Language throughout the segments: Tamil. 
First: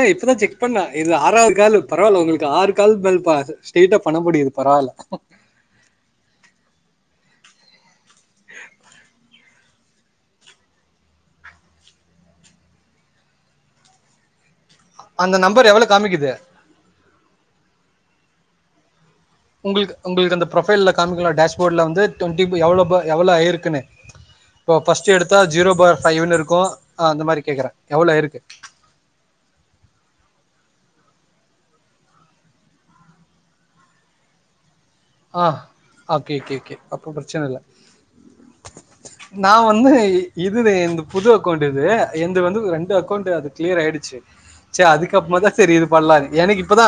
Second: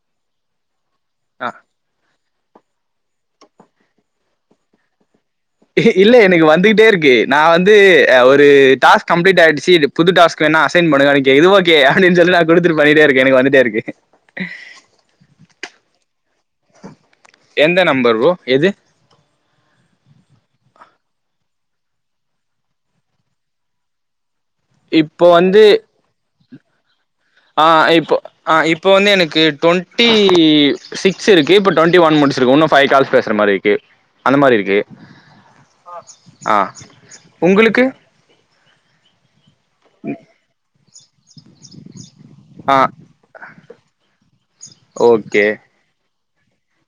ஆ இப்பதா செக் பண்ண இதுல அ ஆறாவது காலு பரவால்ல உங்களுக்கு ஆறு கால் பல்ப்பா ஸ்ட்ரெயிட்டா பண்ண முடிது பரவால்ல இல்ல எனக்கு வந்துகிட்டே இருக்கு நா வந்து ஒரு டாஸ்க் கம்ப்ளீட் ஆயிடுச்சு புது டாஸ்க் வேணா அசைன் பண்ணுதானு கேக்குது இது ஓகே அப்டின்னு சொல்லி நா குடுத்துட்டு பண்ணிட்டே இருக்க எனக்கு வந்துட்டே இருக்கு அந்த நம்பர் எவ்ளவு காமிக்கிது எந்த நம்பர் ப்ரோ எது உங்களுக்கு உங்களுக்கு அந்த ப்ரொஃபைல்ல காண்பிக்குல்ல டேஷ்போர்டுல வந்து டுவென்டி பை எவ்ளோ எவ்ளோ ஆயிருக்குன்னு இப்போ ஃபர்ஸ்ட் எடுத்தா ஜீரோ பார் ஃபைவ்னு இருக்கு ஆ இப்போ ஆ இப்போ வந்து எனக்கு டுவென்டி சிக்ஸ் இருக்கு இப்ப டுவெண்டி ஒன் முடிச்சிருக்கு இன்னு ஃபைவ் கால்ஸ் பேசற மாரி இருக்கு அந்த மாரி இருக்கு ஆ ஓகே ஓகே ஆ ஓகே அப்போ பிரச்சனை இல்லை உங்களுக்கு நா வந்து இது இந்த புது அக்கௌண்ட் இது எந்து வந்து ஆ ரெண்டு அக்கௌண்ட் அது கிளியர் ஆயிடுச்சு சேரி ஓகே அதுக்கப்புறமாதா சேரி இது பண்லான்னு எனக்கு இப்பதா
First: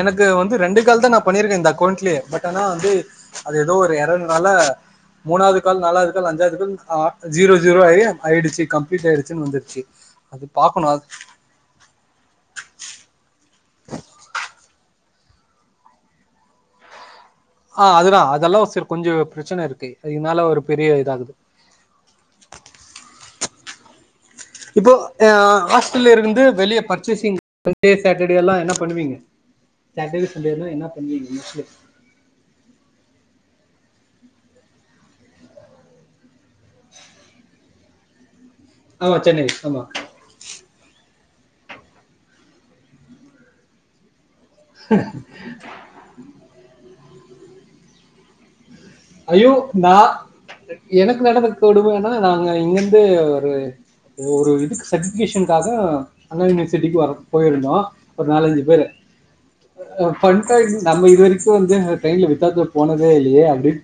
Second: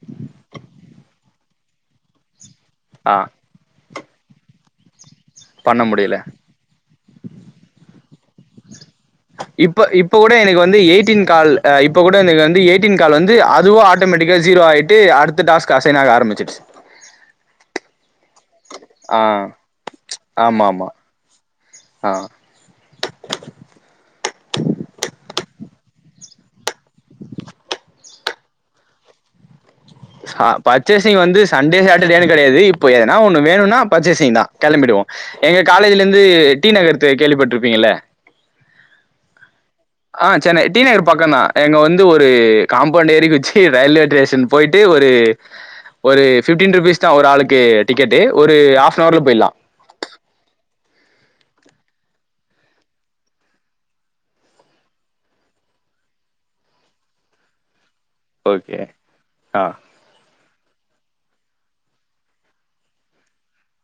எனக்கு வந்து ரெண்டு கால்தா நா பண்ணியிருக்கேன் இந்த அக்கவுண்ட்லயே பட் இத்தனா வந்து ஆ அது எதோ ஒரு எரர்னால மூணாவது பண்ண கால் நாலாவது முடியல. கால் அஞ்சாவது கால் ஆ ஜீரோ ஜீரோ ஆயி ஆயிடுச்சு கம் இப்ப இப்ப கூட எனக்கு வந்து அது எய்ட்டீன் கால் இப்ப கூட எனக்கு வந்து எய்ட்டீன் கால் வந்து அ துவா ஆட்டோமேட்டிக்கா ஜீரோ ஆயிட்டு அடுத்த டாஸ்க் அசைன் ஆக ஆரம்பிச்சிருச்சு ஆ அதுதா அதெல்லா கொஞ்சொ ப்ரச்சன இருக்கு அதினால ஒரு ஆமாமா. பெரிய இதாகுது ஆ இப்போ ஆ ஹாஸ்டல்ல இருந்து வெளிய பர்சஸ்சிங் [inaudible] டே சாட்டடே எல்லா என்ன பண்ணுவீங்க சாட்டர்டே ச சண்டேனா என்ன பர்சேஸிங் பண்ணுவீங்க வந்து மோஸ்ட்லி சண்டே சாட்டடேனு கடையாது இப்போ எதனா ஒண்ணு வேணுனா பர்சஸ்சிங்தா கெளம்பிடுவோ எங்க காலேஜ்லேந்து டி நகர் த கேள்விப்பட்ருப்பீங்கல்ல ஆமா சென்னை ஆமா பக்கந்தா எங்க வந்து ஒரு காம்பௌண்ட் ஏறி குத்ச்சி ரயில்வே டேஷன் போ டு ஒரு ஒரு ஃபிப்டீன் ருப்பீஸ்தா ஒரு ஆளுக்கு டிக்கெட்டு ஒரு ஆஃப் ஐயோ நா எனக்கு நடந்த கொடுமனா நாங்க இங்கேர்ந்து ஒரு ஒரு இதுக்கு சட்டிஃபிகேஷனுக்காக அண்ணா யூனிவர்சிட்டிக்கு வர போயிருந்தோ ஒரு நாலஞ்சு ஓகே. பேரு ஆ. அ ஃபன் தா நம்ம இது வரிக்கு வந்து ட்ரெயின்ல வித்தௌட்ல போனதே இல்லையே அப்டின்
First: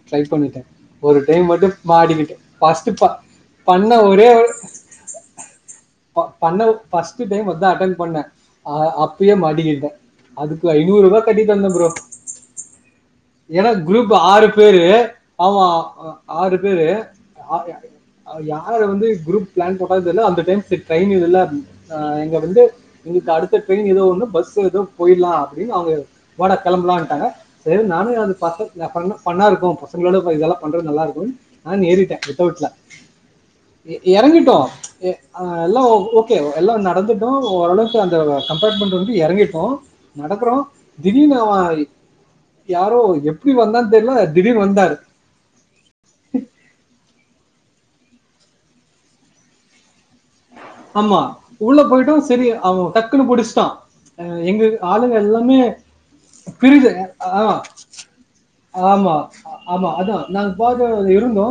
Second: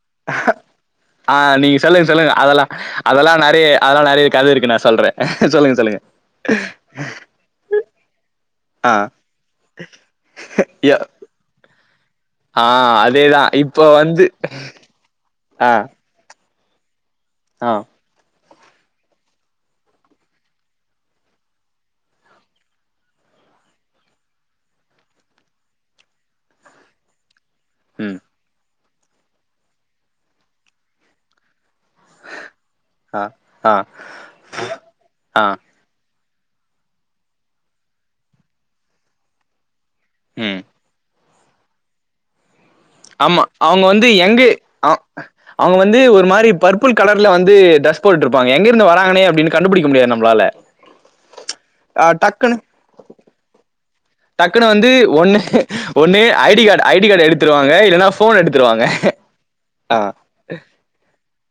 ஆ நீங்க சொல்லுங்க சொல்லுங்க மாடிக்கிட்டேன் அதெல்லா ஃபஸ்ட்டு ப அதெல்லா நறைய பண்ண அதெல்லா ஒரே நறைய ஒரு கத இருக்கு நா சொல் ற சொல்லுங்க சொல்லுங்க ப பண்ண ஃபஸ்ட்டு டைம் அதா அட்டண் பண்ண அ ஆ அப்பையே மாட்டிக்கிட்ட அதுக்கு ய ஐநூறுவா கட்டிட்டு வந்தம் ப்ரோ ஆ அதேதா ஏனா இப்போ க்ரூப் வந்து ஆறு பேரு ஆமா ஆ அ ஆறு பேரு ஆ அவ யார வந்து க்ரூப் ப்ளான் போட்டான் தெர்ல அந்த டைம் சி ட்ரெயின் [unintelligible] ஆ எங்க வந்து அடுத்த ட்ரெயின் ஏதோ ஒன்னு பஸ்ஸு ஏதோ போயில்லா அப்டினு அவங்க வாடா கெளம்பலான்ட்டாங்க சேர்னு நானு ம் அது பசங்க ஃபன்னு ஃபன்னா இருக்கு பசங்ளோட ப இதெல்லா பண்றக் நல்லா இருக்கூன் நான் ஏறிட்ட வித்தௌட்ல ஆ ஆ எ எறங்கிட்டோ எ ஆ எல்லா ஒ ஓ டு எல்லா நடந்துட்டோ ஓரளவுக்கு அந்த கம்பார்ட்மண்ட்ட உட்டு எறங்கிட்டோ நடக்குறோ ம் தி டீனு அவ யாரோ எப்டி வந்தான் தெர்ல திடீனு வந்தா அவ்ங்க வந்து ஒரு மாரி பர்ப்புள் கலர்ல வந்து ட்ரெஸ் போட்டுட்ருப்பாங்க எங்கேருந்து வராங்கனே அப்டினு கண்டுப்புடிக்க முடியாது நம் ஆமா உள்ள போயிட்டோ செரி டக்குன்னு அவ டக்குனு புடிஷ்ட்டா ஆ எங்க டக்குன்னு வந்து ஆளுங்க ஒன்னு எல்லாமே ஒன்னு ஐடி கார்டு பிரிது ஐடி கார்டு ஆ எடுத்துருவாங்க இல்லன்னா ஃபோன் எடுத்துருவாங்க ஆமா ஆமா ஆ அதா நாங் பாக்றோ அத இருந் தோ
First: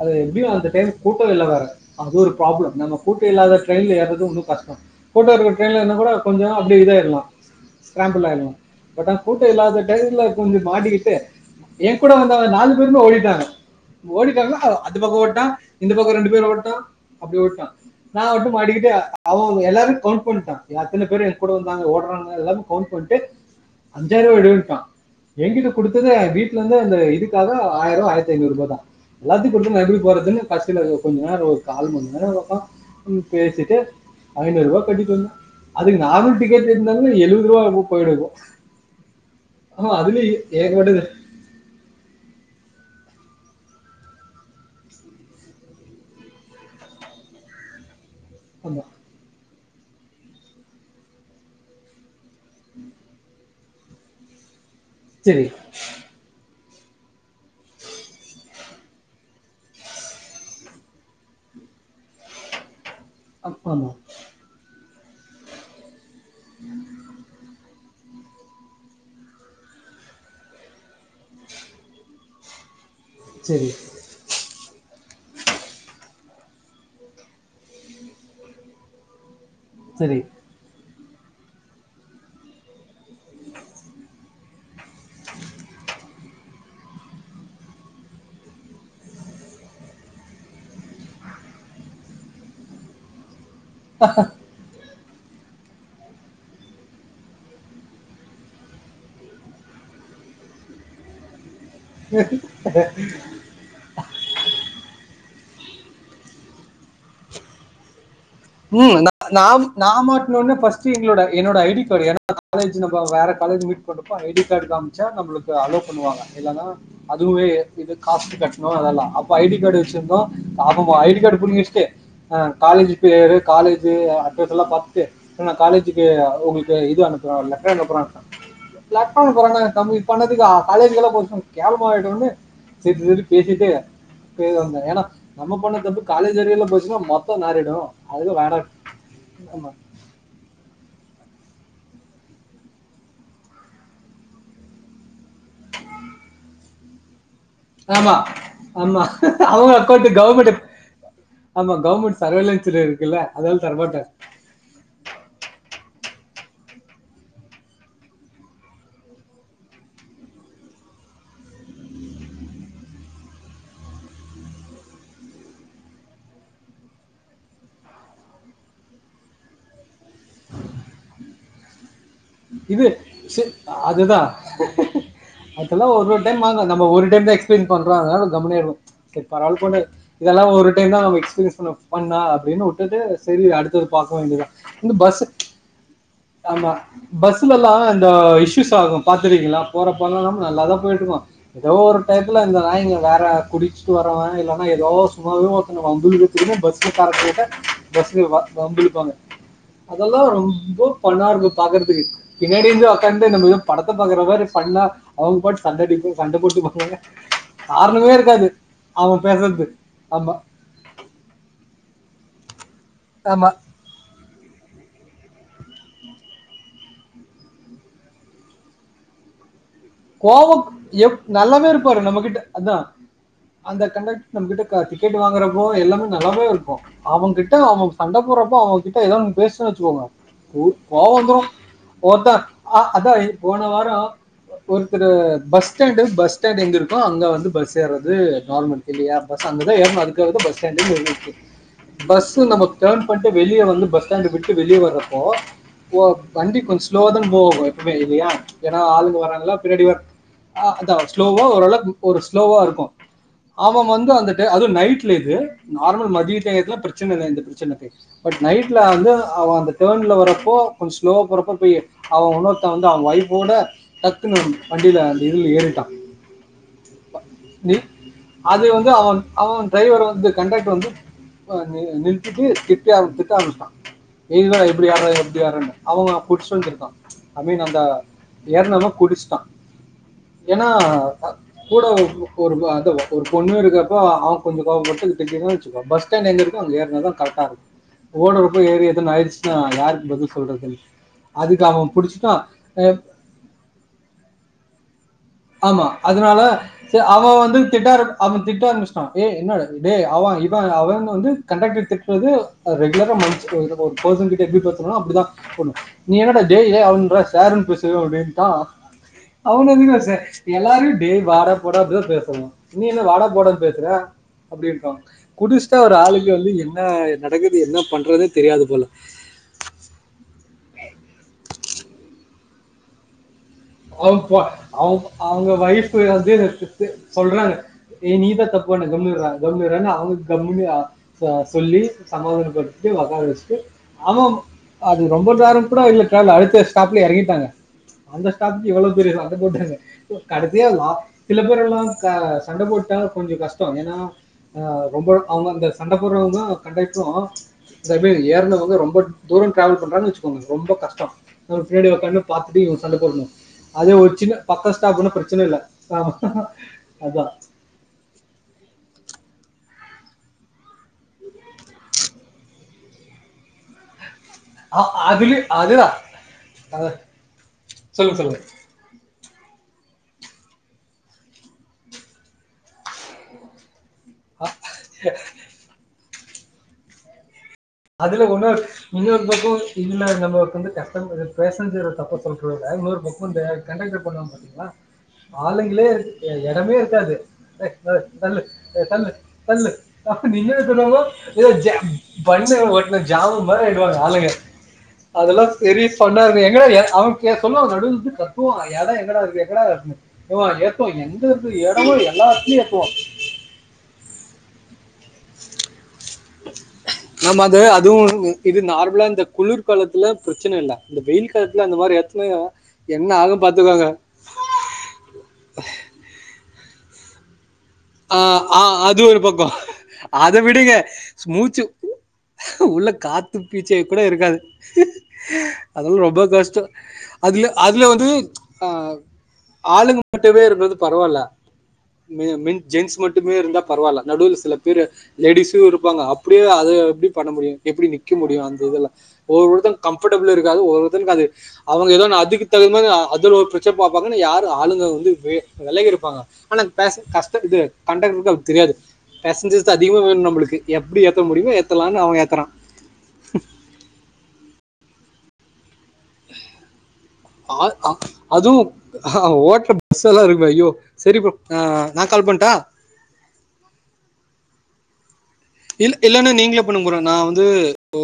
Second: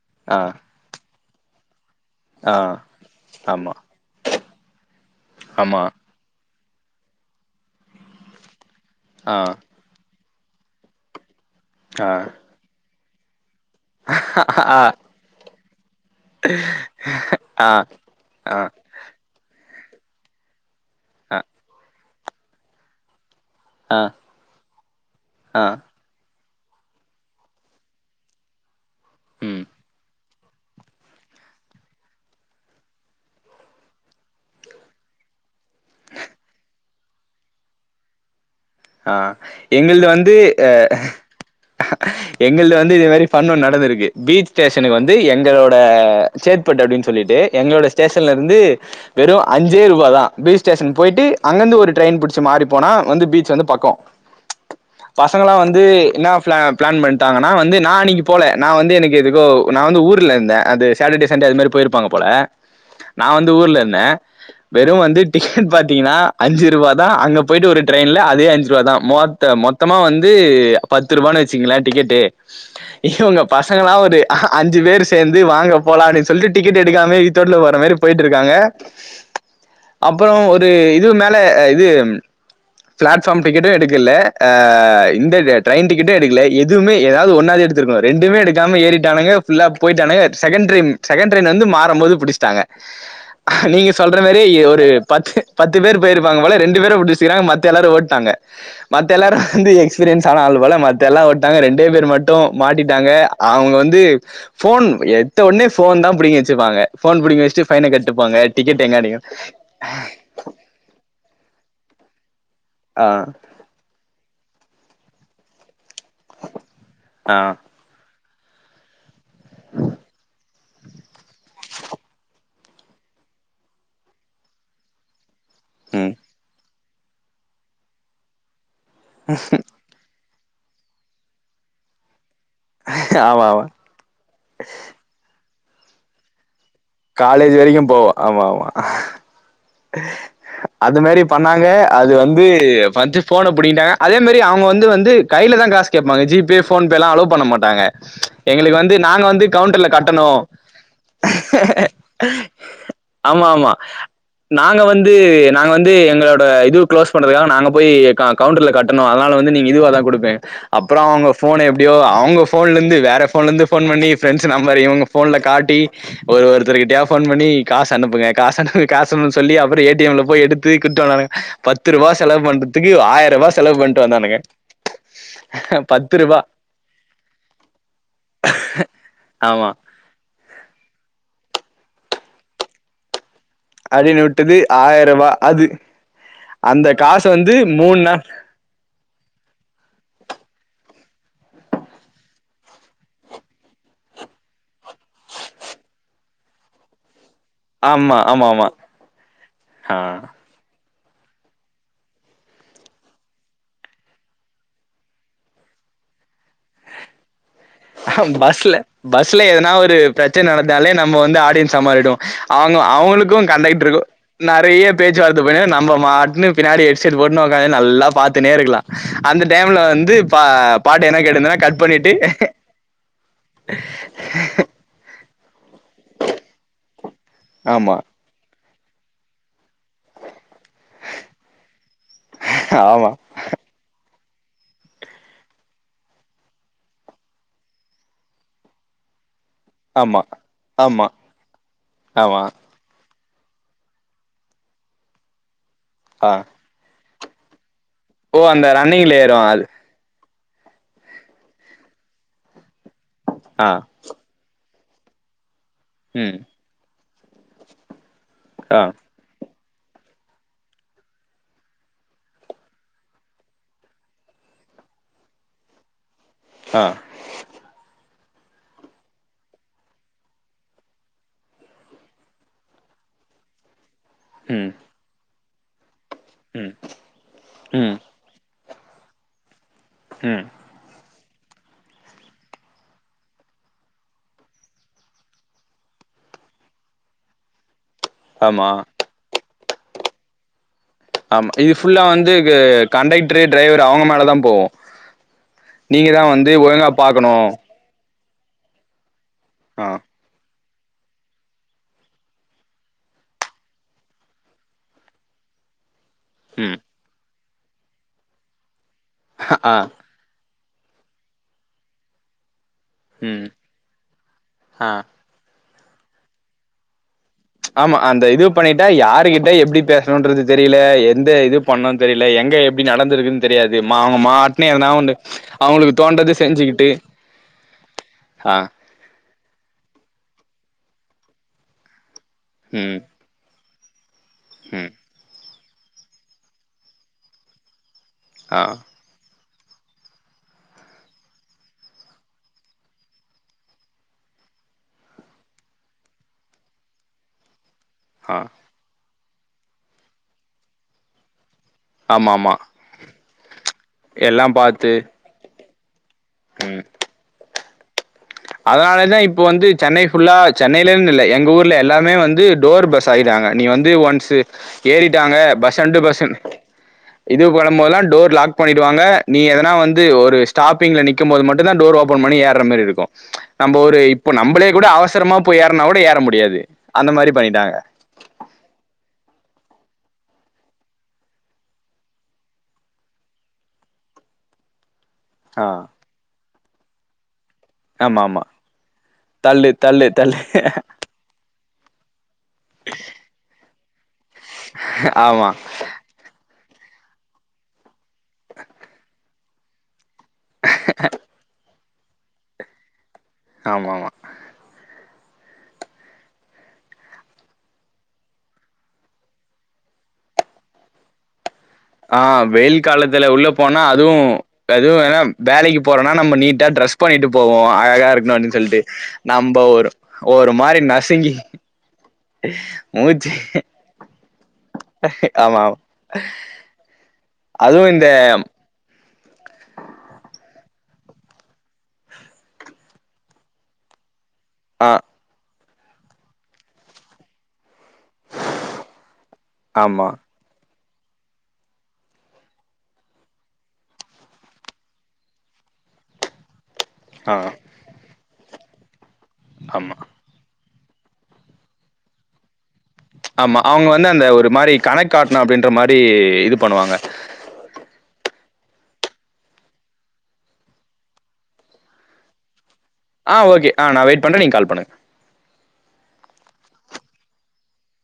அது ஆ எப்டியு அந்த டைம் கூட்டொ இல்ல வேற அது ஒரு ஆ ப்ராப்ளம் நம்ம ட்டொ இல்லாத ஆமா ட்ரெயின்ல ஏர்றது உன்னு கஸ்ட்டொ கூட்டொ இருக்குற ஆமா ட்ரயின்லர்ந்தா கூட கொஞ் சொ அப்டியே இதாய்ர்லா ஸ் ஸ்க்ராம்புல் ஆயில்லா பட் அ ஆ கூட்டொ இல்லாத டைம்ல கொஞ்சொ மாட்டிக்கிட்டு ஆ ஏங்கூட வந்தவ ஆ நாலு பேருமே ஓடிட்டாங்க ஓடிட்டாங்கனா ஆ அது பக்கொ ஓட்டா இந்த பக்கொ ரெண்டு பேர் ஓட்டா அப்டி ஓட்டா ஆ நா மட்டு ஆ மாட்டிக்கிட்டு அவ எல்லாரைம் கௌண்ட் பண்ட்டா ய அத்தன பேரு ஏங்கூட வந்தாங்க ஓட்றா எல்லாமே கௌண்ட் பண்ட்டு ஆ அஞ்சாயிருவா எடுண்ட்டா ஆ ஏங்க்கிட்ட குடுத்ததே வீட் லேந்து அந்த இதுக்காக ஆய்ருவா ஆய்ரத்தைநூறுவா தா எல்லாத்தையு ம் குடுத்துட்டு நா எப்டி போறதுன்னு பர்ஸுல இரு கொஞ்சொ நேரொ ஒரு கால் மண் நேரொ பக்கொ நின் பேசிட்டு ஐநூறுவா கட்டிட்டு வந்த அதுக்கு நார்மல் டிக்கெட் எட்த்துந்தாலே எழ்வதுருவா என்மோ பொய்டுக்கு ஆ எங்கள்து வந்து ஆ ஏகப்பட்டது எங்கள்து வந் து இது மாரி ஃபண்ணு நடந்துருக்கு பீச் ஸ்டேஷனுக்கு வந்து எங்களோட சேட்பட் அப்டினு சொல்லிட்டு எங்களோட ஸ் டேஷன்லேர்ந்து ஆமா வெறு அஞ்சே ருவாதா பீச் ஸ்டேஷன் போயிட்டு அங்கந்து ஒரு ட்ரயின் புடிச்ச மாறி போனா வந்து பீச் வந்து பக்கொ சரி பசங்களா வந்து என்னா ஃப்ளா ப்ளான் பண்ட்டாங்கனா வந்து நா அன்னக்கி போல நா வந்து எனக்கு எதுக்கோ நா வந்து ஊர்ல இருந்த அது சேட்டட்டே சண்டே அது மாரி போ பொய்ருப்பாங்க போல நா வந்து ஊர்ல ஆமா இர்ந்த வெறு வந்து டிக்கெட் பாத்தீங்கனா அஞ்சிருவா தா அங்க போயிட்டு ஒரு ட்ரயின்ல அதே அ ஞ்ச்ருவா தா மோத்தம் மொத்தமா வந்து பத்ருவான்னு வச்சுங்களே டிக்கெட்டு இவுங்க சரி பசங்கல்லா ஒரு அஞ்சு பேரு சேந்து வாங்க போலான்னு சொல்லிட்டு டிக்கெட் எடுக்காமயே வித்தவுட்ல வர மாரி போயிட்ருக்காங்க சரி அப்பறோ ஒரு இது மேல இது பிளாட் ஃபார்ம் டிக்கெட்டு எடுக்கல்ல ஆ இந்த டிரெயின் டிக்கெட்டு எடுக்கல எதுவுமே ஏதாவது ஒன்னாவது எடுத்துருக்கணு ரெண்டு எதுவுமே எடுக்காம ஏறிட்டானுங்க ஃபுல்லா போயிட்டானுங்க செகண்ட் ட்ரெயின் செகண்ட் ட்ரெயின் வந்து மாறும் போது புடிச்சிட்டாங்க நீங்க சொல்ற மாரி ஒரு பத்து பத்து பேர் போயிருப்பாங்க போல ரெண்டு பேர புடிச்சக்கிறாங்க மத்த எல்லாரு ஒட் டாங்க மத்த எல்லாரு வந்து எக்ஸ்பீரியன்ஸ் ஆன ஆள் போல மத்த எல்லா ஓட் டாங்க ரெண்டே பேர் மட்டு மாட்டிட்டாங்க அவங்க வந்து போன் எத் எத்த ஒனே போன்தா புடிங்கி வச்சப்பாங்க போன் புடிங்கி வச்சுட்டு ஃபைன கட் ம் நா நா மாட்டன ஒன்னே பஸ்ட்டு எங்களோட என்னோட ஐ டி ஏன்னா காலேஜ் நம் ஆ வேற காலேஜ் மீட் பண்ணறோப்ப ஐ டி காடு காமிச்சா நம்மளுக்கு அலோ பண்ணுவாங்க இல்லன்னா ஆ அதுவே இதுக்கு காசு கட்டணு அதெல்லா அப்ப ஐ டி கார்டு வச்சிருந்தோ அவ ஐ டி கார்டு புடிங்கி வச்சட்டு அ காலேஜ் பேரு காலேஜ்ஜு அட்ரஸ்ல்லா பாத்துட்டு என்னடா காலேஜுக்கு ம் உங்க இத இது அனுப்புறாலெ லெட்டரு அனுப்புறா போயிருக்கியா காலேஜ்ஜுக்கலா போ கேவலமா ஆய்டும்ன்னனு சரி சரி ஆமா ஆமா பேசிட்டே [unintelligible] வந்தே ஏன்னா நம்ம பண்ண தப்ப காலேஜ் வரயில போய் ஃபுல்லா மொத்த காலேஜ் நாரிடு வரைக்கும் போவோம் ஆமா ஆமா ஆ அது மேரி பண்ணாங்க அது வந்து பஸ்ட்டு போன புடிங்கிட்டாங்க அதே மாரி அவங்க வந்து வந்து கையில தா காசு கேப்பாங்க த ஜி பே போன்பேல்லா அனுப பண்ண மாட்டாங்க ஆமா எங்களுக்கு வந்து ஆமா நாங்க வந்து அவங்க கவுண்டண்டர்ல அக்கௌண்ட் கட்டணு கவர்மெண்ட் ஆமா கவர்மெண்ட் சர்வேலன்ஸ்ல இருக்குல்ல ஆமா அதனால ஆமா தரமாட்டார் நாங்க வந்து நாங்க வந்து எங்க எங்களோட இது க்ளோஸ் பண்றதுக்காக நாங்க போய் க கவுண்டர்ல கட்டணு அதனால வந்து நீங்க இதுவாதா குடுப்பே அப்பற போன் எப்படியோ அவங்க போன்லருந்து வேற போன்லருந்து போன் பண்ணி ஃபிரண்ட்ஸ் நம்பர் இவங்க போன்ல காட்டி ஒரு ஒரு ஒருத்தர்கிட்டயா போன் பண்ணி காசு அனுப்புங்க காச அனு காசு அனுன்ன சொல்லி அப்புறம் ஏ டி எம்ல போய் எடுத்து குட்டு வந்தானுங்க பத்து ரூபா செலவு இது பண்றதுக்கு ஆயிரூபா செலவு பண்ணிட்டு வந்தானுங்க அதெல்லா ஒரு பத்து ஒரு ரூபா டைம் ஆக நம்ம ஒரு டைம் தா எக்ஸ்பிளைன் பண்றோ அதனால கம்முனு இருக்கோ சரி பரவால ஆமா பண்ணு இதெல்லா ஒரு டைம் தா நம்ம எக்ஸ்பீரியன்ஸ் பண்ணா அப்படின்னு விட்டது சரி அடுத்தது பாக்க அப்டின்னு வேண்டியதுதா விட்டது இந்த பஸ்சு ஆயரூபா அது ஆமா அந்த காசு வந்து பஸ்லல்லா மூணு இந்த நாள் இஷூஸ் ஆகு பாத்துக்கீங்களா போற போல நல்லாதா போயிடுவா ஏதோ ஒரு டைத்துல இந்த நாய்ங்க வேற குடிச்சுட்டு வரவ இல்லன்னா ஏதோ சுமாவே ஒருத்த வம்பு இழுக்கிறதுக்குனே பஸ்ல கரெக்டா ஆமா பஸ்ல வ ஆமா ஆமா வம்பிலுப்பாங்க ஆ அதெல்லா ரொம்ப பணாங்க பாக்குறது க்கு பின்னாடிந்து உக்காந்து நம்மளா படத்த பாக்கற மாரி பண்ணா அவங்கபாட் சண்டடி சண்டை போட்டுபாங்க [inaudible] அ பஸ்ல பஸ்ல எதனா ஒரு ஆமா, பிரச்சனை நடந்தாலே நம்ம வந்து ஆடியன்சா மாறிடுவோ அவங்க அவங்களுக்கு ஆமா. கண்டர்க்கு இருக்கு நெறைய பேச்சுவார்த்த து பின்னாடி நம்ம அட்மின் பின்னாடி ஹெட்ஸ்செட் போட்டு நல்லா பாத்துனே இருக்கலா அந்த டைம்ல வந்து பா கோவம் பாட்டு எப் எதனா கேட்டுட்ருந்தனா நல்லாவே கட் இருப்பாரு பண்ணிட்டு நம்மகிட்ட. அந்த கண்டக்டர் நம்ம கிட்ட டிக்கெட் வாங்கறப்போ எல்லாமே நல்லாவே இருக்கு அவங்ககிட்ட அவங்க ஆமா சண்ட போறப்ப அவங்ககிட்ட ஏதா ஒன்னு பேசுன்னு வச்சுக்கோங்க ! ! ! ! ! ! ! ! ! ! ஆமா ஒருத்தரு பஸ் ஸ்டாண்டு பஸ் ஸ்டாண்ட் எங்க இருக்கோ அங்க வந்து பஸ் ஏர்றது நார்மல் இருக்கு இல்லையா பஸ் அங்கதா ஏறணு ஆமா அதுக்காக தா பஸ் ஸ்டாண்ட் எழுதி ஆமா வச்சிருக்கு பஸ் ஆமா நம்ம டான் பந்துட்டு வெளியே வந்து பஸ் ஸ்டாண்ட விட்டு வெளியே வரறப்போ ஆ வண்டி கொஞ்ச ஸ்லோவாதா போகு எதுமே இல்லையா ஓ அந்த ஏன்னா ரன்னிங்ல ஆளுங்க ஏறு வராங்களா அது ஆ அதா ஸ்லோவா ஓரளவுக்கு ஒரு ஸ்லோவா இருக்கு ஆ அவ வந்து அந்துட்டு அது நைட் ல இது நார்மல் மதிய ம் தேங்கதுல பிரச்சனை இந்த பிரச்சனை பட் நைட்ல ஆ வந்து அவ அந்த டர்ன்ல வரறப்போ கொஞ்ச ஸ்லோவா போறப்போ போய் அவ இன்னொருத்த வந்து அவ வைஃபோட டக் க்குன்னு வண்டியில அந்த இதுல ஏறிட்டா ஆ அது வந்து அவன் அவ டிரைவர் வந்து கண்ரெட்ரு வந்து ப்பா நி நிறுத்திட்டு திட்டே ஆரம் திட்ட ஆரம்பிச்சிட்டா எல்லா ம் எப்டி ஆட்றா எப்டி ஆட்றான்னு அவங்க புச்சு ம் வந்துருக்கா ஐ மீன் அந்த ம் ஏர்னவே குடிச்ட்டா ம் ஏனா அ கூட ஓ ஒரு அத ஒரு பொண்ணு இருக்கப்ப அவ கொஞ்ச கோவப்பட்டு திட்டுனா வச்சுக்கோ பஸ்டா ன்டு எங்க இருக்கோ அங்க ஏர்னா கரக்டாருக்கு ஓடுறப் ஆமா போயி எதுனா ஆயிடுச்சுன்னா யாருக்கு பதில் சொல்றது ஆமா இது ஃபுல்லா வந்து க கண்டெக்ட்ரு டிரைவர்ரு அவங்க மேலதா போவு ஆமா நீங்க தா அதனால வந்து ஒழுங்கா சே பாக்கணு அவன் வந்து திட்டாரம் அவன் திட்ட ஆரம்பிச்ட்டா ஏ என்னட ஆ டே அவ அவ வந்து கண்டெக்ட்ர திட்ரது ஆ ரெகுலரா மன்ச் ஒரு ஒரு பர்சன் கிட்ட எப்டி பேசுறனோ அப்டித்தா போட்ணு நீ என்னட டேய் ம் [unintelligible] ஆ உ ன்ற சார்னு பேசு அப்டி ன்ட்டா அவன ஆ எதுக்குடா சா எல்லாரியு டேய் வாடா போடா அப்டிதா பேசறோ நீ என்ன வாடா ம் போடன் பேசுற ஆ அப்டின்றா குடிச்ட்டா ஒரு ஆளுக்கு வந்து என்ன நடக்குது என்ன ஆமா அந்த பண்றதே இது தெரியாது போல பண்ணிட்டா யாருகிட்ட எப்டி பேசணுன்றது தெரில இந்த இது பண்ணு தெரில எங்க எப்டி நடந்துருக்குன் தெரியாது மா அவன் அவங்க பொ மாட்ன எவனா அவன் உண்டு அவங்க ஒய்ஃப் அவுங்குளுக் தோன்டது செஞ்சுக்கிட்டு ஏ நீதா ஆ தப்பு பண்ண கம்மு இர்றா கம்மு இர்றானா அவங்க கம்முனு ச சொல்லி சமாதானப்படுத்திட்டு ம் வக்கார வச்சுட்டு அவே ம் அது ரொம்ப தேர [unintelligible] இல்ல அடுத்த ஸ்டாப்லே எறங்கிட்டாங்க அந்த ஆ ஸ்டாப்க்கு இவ்ளோ பெரிய சண்ட போட்டாங்க கடைசியா லா சில பேர் எல்லா க சண்ட போட்டா கொஞ்சோ கஷ்டோ ஏனா ஆ ரொம்ப அவுங்க அந்த சண்ட போர்றவங்க கண்டெக்ட்ரு இந்தமேரி ஆ ஏர்னவங்க ரொம்ப தூரோ ட்ராவல் பண்றாங்கன் வச்சுக்கோங்க ரொம்ப கஷ்டோ அவரு பின்னாடி உக்காந்து ஆமா ஆமா பாத்துட்டு இவங் சண்ட போடுணு அதே ஒரு சின்ன எல்லா பக்க பாத்து ஸ்டாப்ன்னா பிரச்சன இல்ல ஆமா அதா அதனாலே தா இப்போ வந்து சென்னை ஃபுல்லா சென்னைலன்னு இல்ல எங்க ஊர்ல எல்லாமே வந்து டோர் பஸ் ஆகிட்டா ங்க நீ வந்து ஒன்ஸ் இது அ ஏறிட்டாங்க அதுலயும் பஸ் அதுதான். அண்டு பஸ் அ இது போடபோதெல்லா சொல்லுங்க, டோர் சொல்லுங்க. லாக் பண்ணிடுவாங்க நீ எதனா வந்து ஒரு ஸ்டாப்பிங்ல நிக்கும் போது மட்டு தா டோர் ஓப்பன் பண்ணி ஏர்ற மாரி இருக்கு நம்ப ஒரு டே இப்ப அ நம்பளே கூட அவசரமா போய் ஏர்னா கூட ஏற முடியாது அந்த மாரி பண்ணிட்டாங்க. அதுல ஒன்னு இன்னொரு பக்கோ இல்ல நம்ம ஒருத்த வந்து கஸ்டமரு பேசஞ்சர தப்ப சொல் [unintelligible] இன்னொரு பக்கோ இந்த கண்டெக்ட்ரு பண்ணுவாங் பாத்தீங்ளா ஆ ஆளுங்ளே ஏ எடமே இருக்காது ஏ ஏ தள்ளு ஆமாமா. ஏ தள்ளு தள்ளு [unintelligible] பன்னுல ஓட்ன ஜாமு மாரி ஆயிடுவாங்க ஆளுங்க அதெல்லா ஆமா. பெரிய ஃபன்னாக்கு எங்கடா இருக்கு ஏ அவன் கே சொல்லுவா நடுவுல வந்து கத்துவா எடோ எங்கடா இருக்கு எங்கடா இருக்குனு த்துவா ‌ஏத்துவா எங்கருந்து எடமோ எல்லா எடத்துலயு ஏத்துவா ஆமா ஆமா நம்ம அத அதுவு இது நார்மலா இந்த குளிர்காலத்துல பிரச்சன இல்ல இந்த வெயில் காலத் ஆ வெயில் காலத்துல உள்ள போனா பாத்துக்கோங்க. அதுவு அதுவு ஏனா வேலைக்கு போறோனா நம்ப நீட்டா டிரே ரஸ் பண்ணிட்டு போவோம். அழகா ஆ இருக்கணும் அப்டின்னு ஆ சொல்ட்டு. அது ஒரு பக்கோ நம்ப ஒரு அத ஒரு விடுங்க மாரி நசுங்கி மூச்சி உள்ள மூச்சு காத்து பீச்சே கூட இருக்காது ஆமா. ஆமா. அதெல்லா ரொம்போ கஷ்டோ அதுல அதுல அதுவும் இந்த வந்து ஆ ஆளுங்க மட்டுமே இருந்தத பரவால மே மென் ஜென்ஸ் மட்டுமே இருந்தா பரவால நடுல சில பேரு ஆ லேடிஸு இருப்பாங்க அப்டே அத எப்டி பண்ண முடியு எப்டி நிக்க முடியு அந்த இதுல ஒரு ஒரு எடத்துல ஆமா. கம்ஃபட்டபுல் இருக்காது ஒரு துன்காது அவங்க எதோ நா அதுக்கு தகு மாரி ஆ அதுல ஒரு பிரச்சன பாப்பாங்கனு யாரு ஆளுங்க வந்து வே வெலகி குப்பாங்க ஆனா பேச ஆ. தக்குதே கண்டக்டருக்கு தெரியாது பேசஞ்சர்ஸ் ஆமா அதிகமா வேணு நம்புளுக்கு எப்டி ஏத்த முடியுமோ ஏத்தலாம்னு அவெ ஏத்துறான் ஆமா அவுங்க வந்து அந்த ஒரு மாரி கணக்காட்ணம் அப்டின்ற மாரி இது பண்ணுவாங்க அ அ அதுவு ஓட்ற பஸ் எல்லா இருக்குமே ஐயோ சரி ப்ரோ அ நா கால் பண்ட்டா ஆ ஓகே அ நா வெயிட் பண்றே நீங் கால் பண்ணுங்க இல்ல இல்லனா நீங்ளே பண்ணுங்க ப்ரோ நா வந்து இப்போ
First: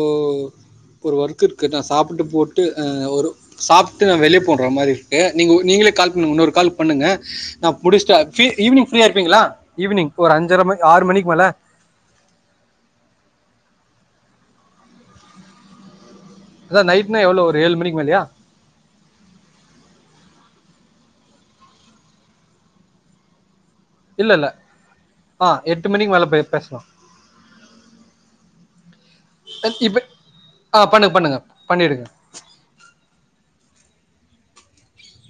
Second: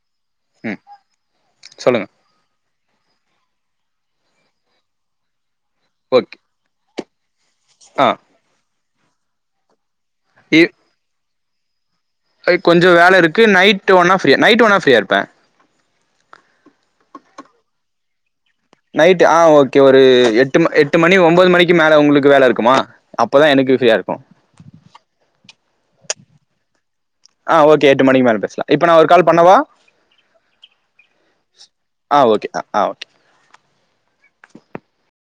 ம். ஒரு ஒர்க் இருக்கு நா சொல்லுங்க. சாப்பிட்டு போட்டு அ ஒரு சாப்ட்டு வெளிய போட்ற மாரி இருக்கு நீங்க உ நீங்களே கால் பண்ணுங்க ஓகே. இன்னொரு கால் பண்ணுங்க நா ஆ புடிச்ட்டாச்சி ஈவினங் ஃப்ரீயா இருப்பீங்களா ஈவினங் ஒரு அஞ்சர ம ஆறு மணிக் மேல கொஞ்ஜோ வேல இருக்கு நைட்டு வேனா ஃப்ரீயா நைட்டு வேனா ஃப்ரீயா இருப்பே அதா நைட்னா எவ்ளோ ஒரு ஏழு மணிக்கு மேலயா நைட் ஆ ஓகே ஒரு எட்டு ம எட்டு மணி ஒம்பொது மணிக்கு மேல உங்குளுக்கு வேல இருக்குமா அப்பதா எனக்கு ஃப்ரீயா இருக்கும். இல்ல இல்ல அ எட்டு மணிக்கு மேல பே பேசலா அ ஓகே எட்டு மணிக்கு மேல பேசலா இப்ப நா ஒரு கால் பண்ணவா இப்ப ஆ பண்ணுங்க பண்ணுங்க பண்ணிடுங்க அ ஓகே அ அ ஓகே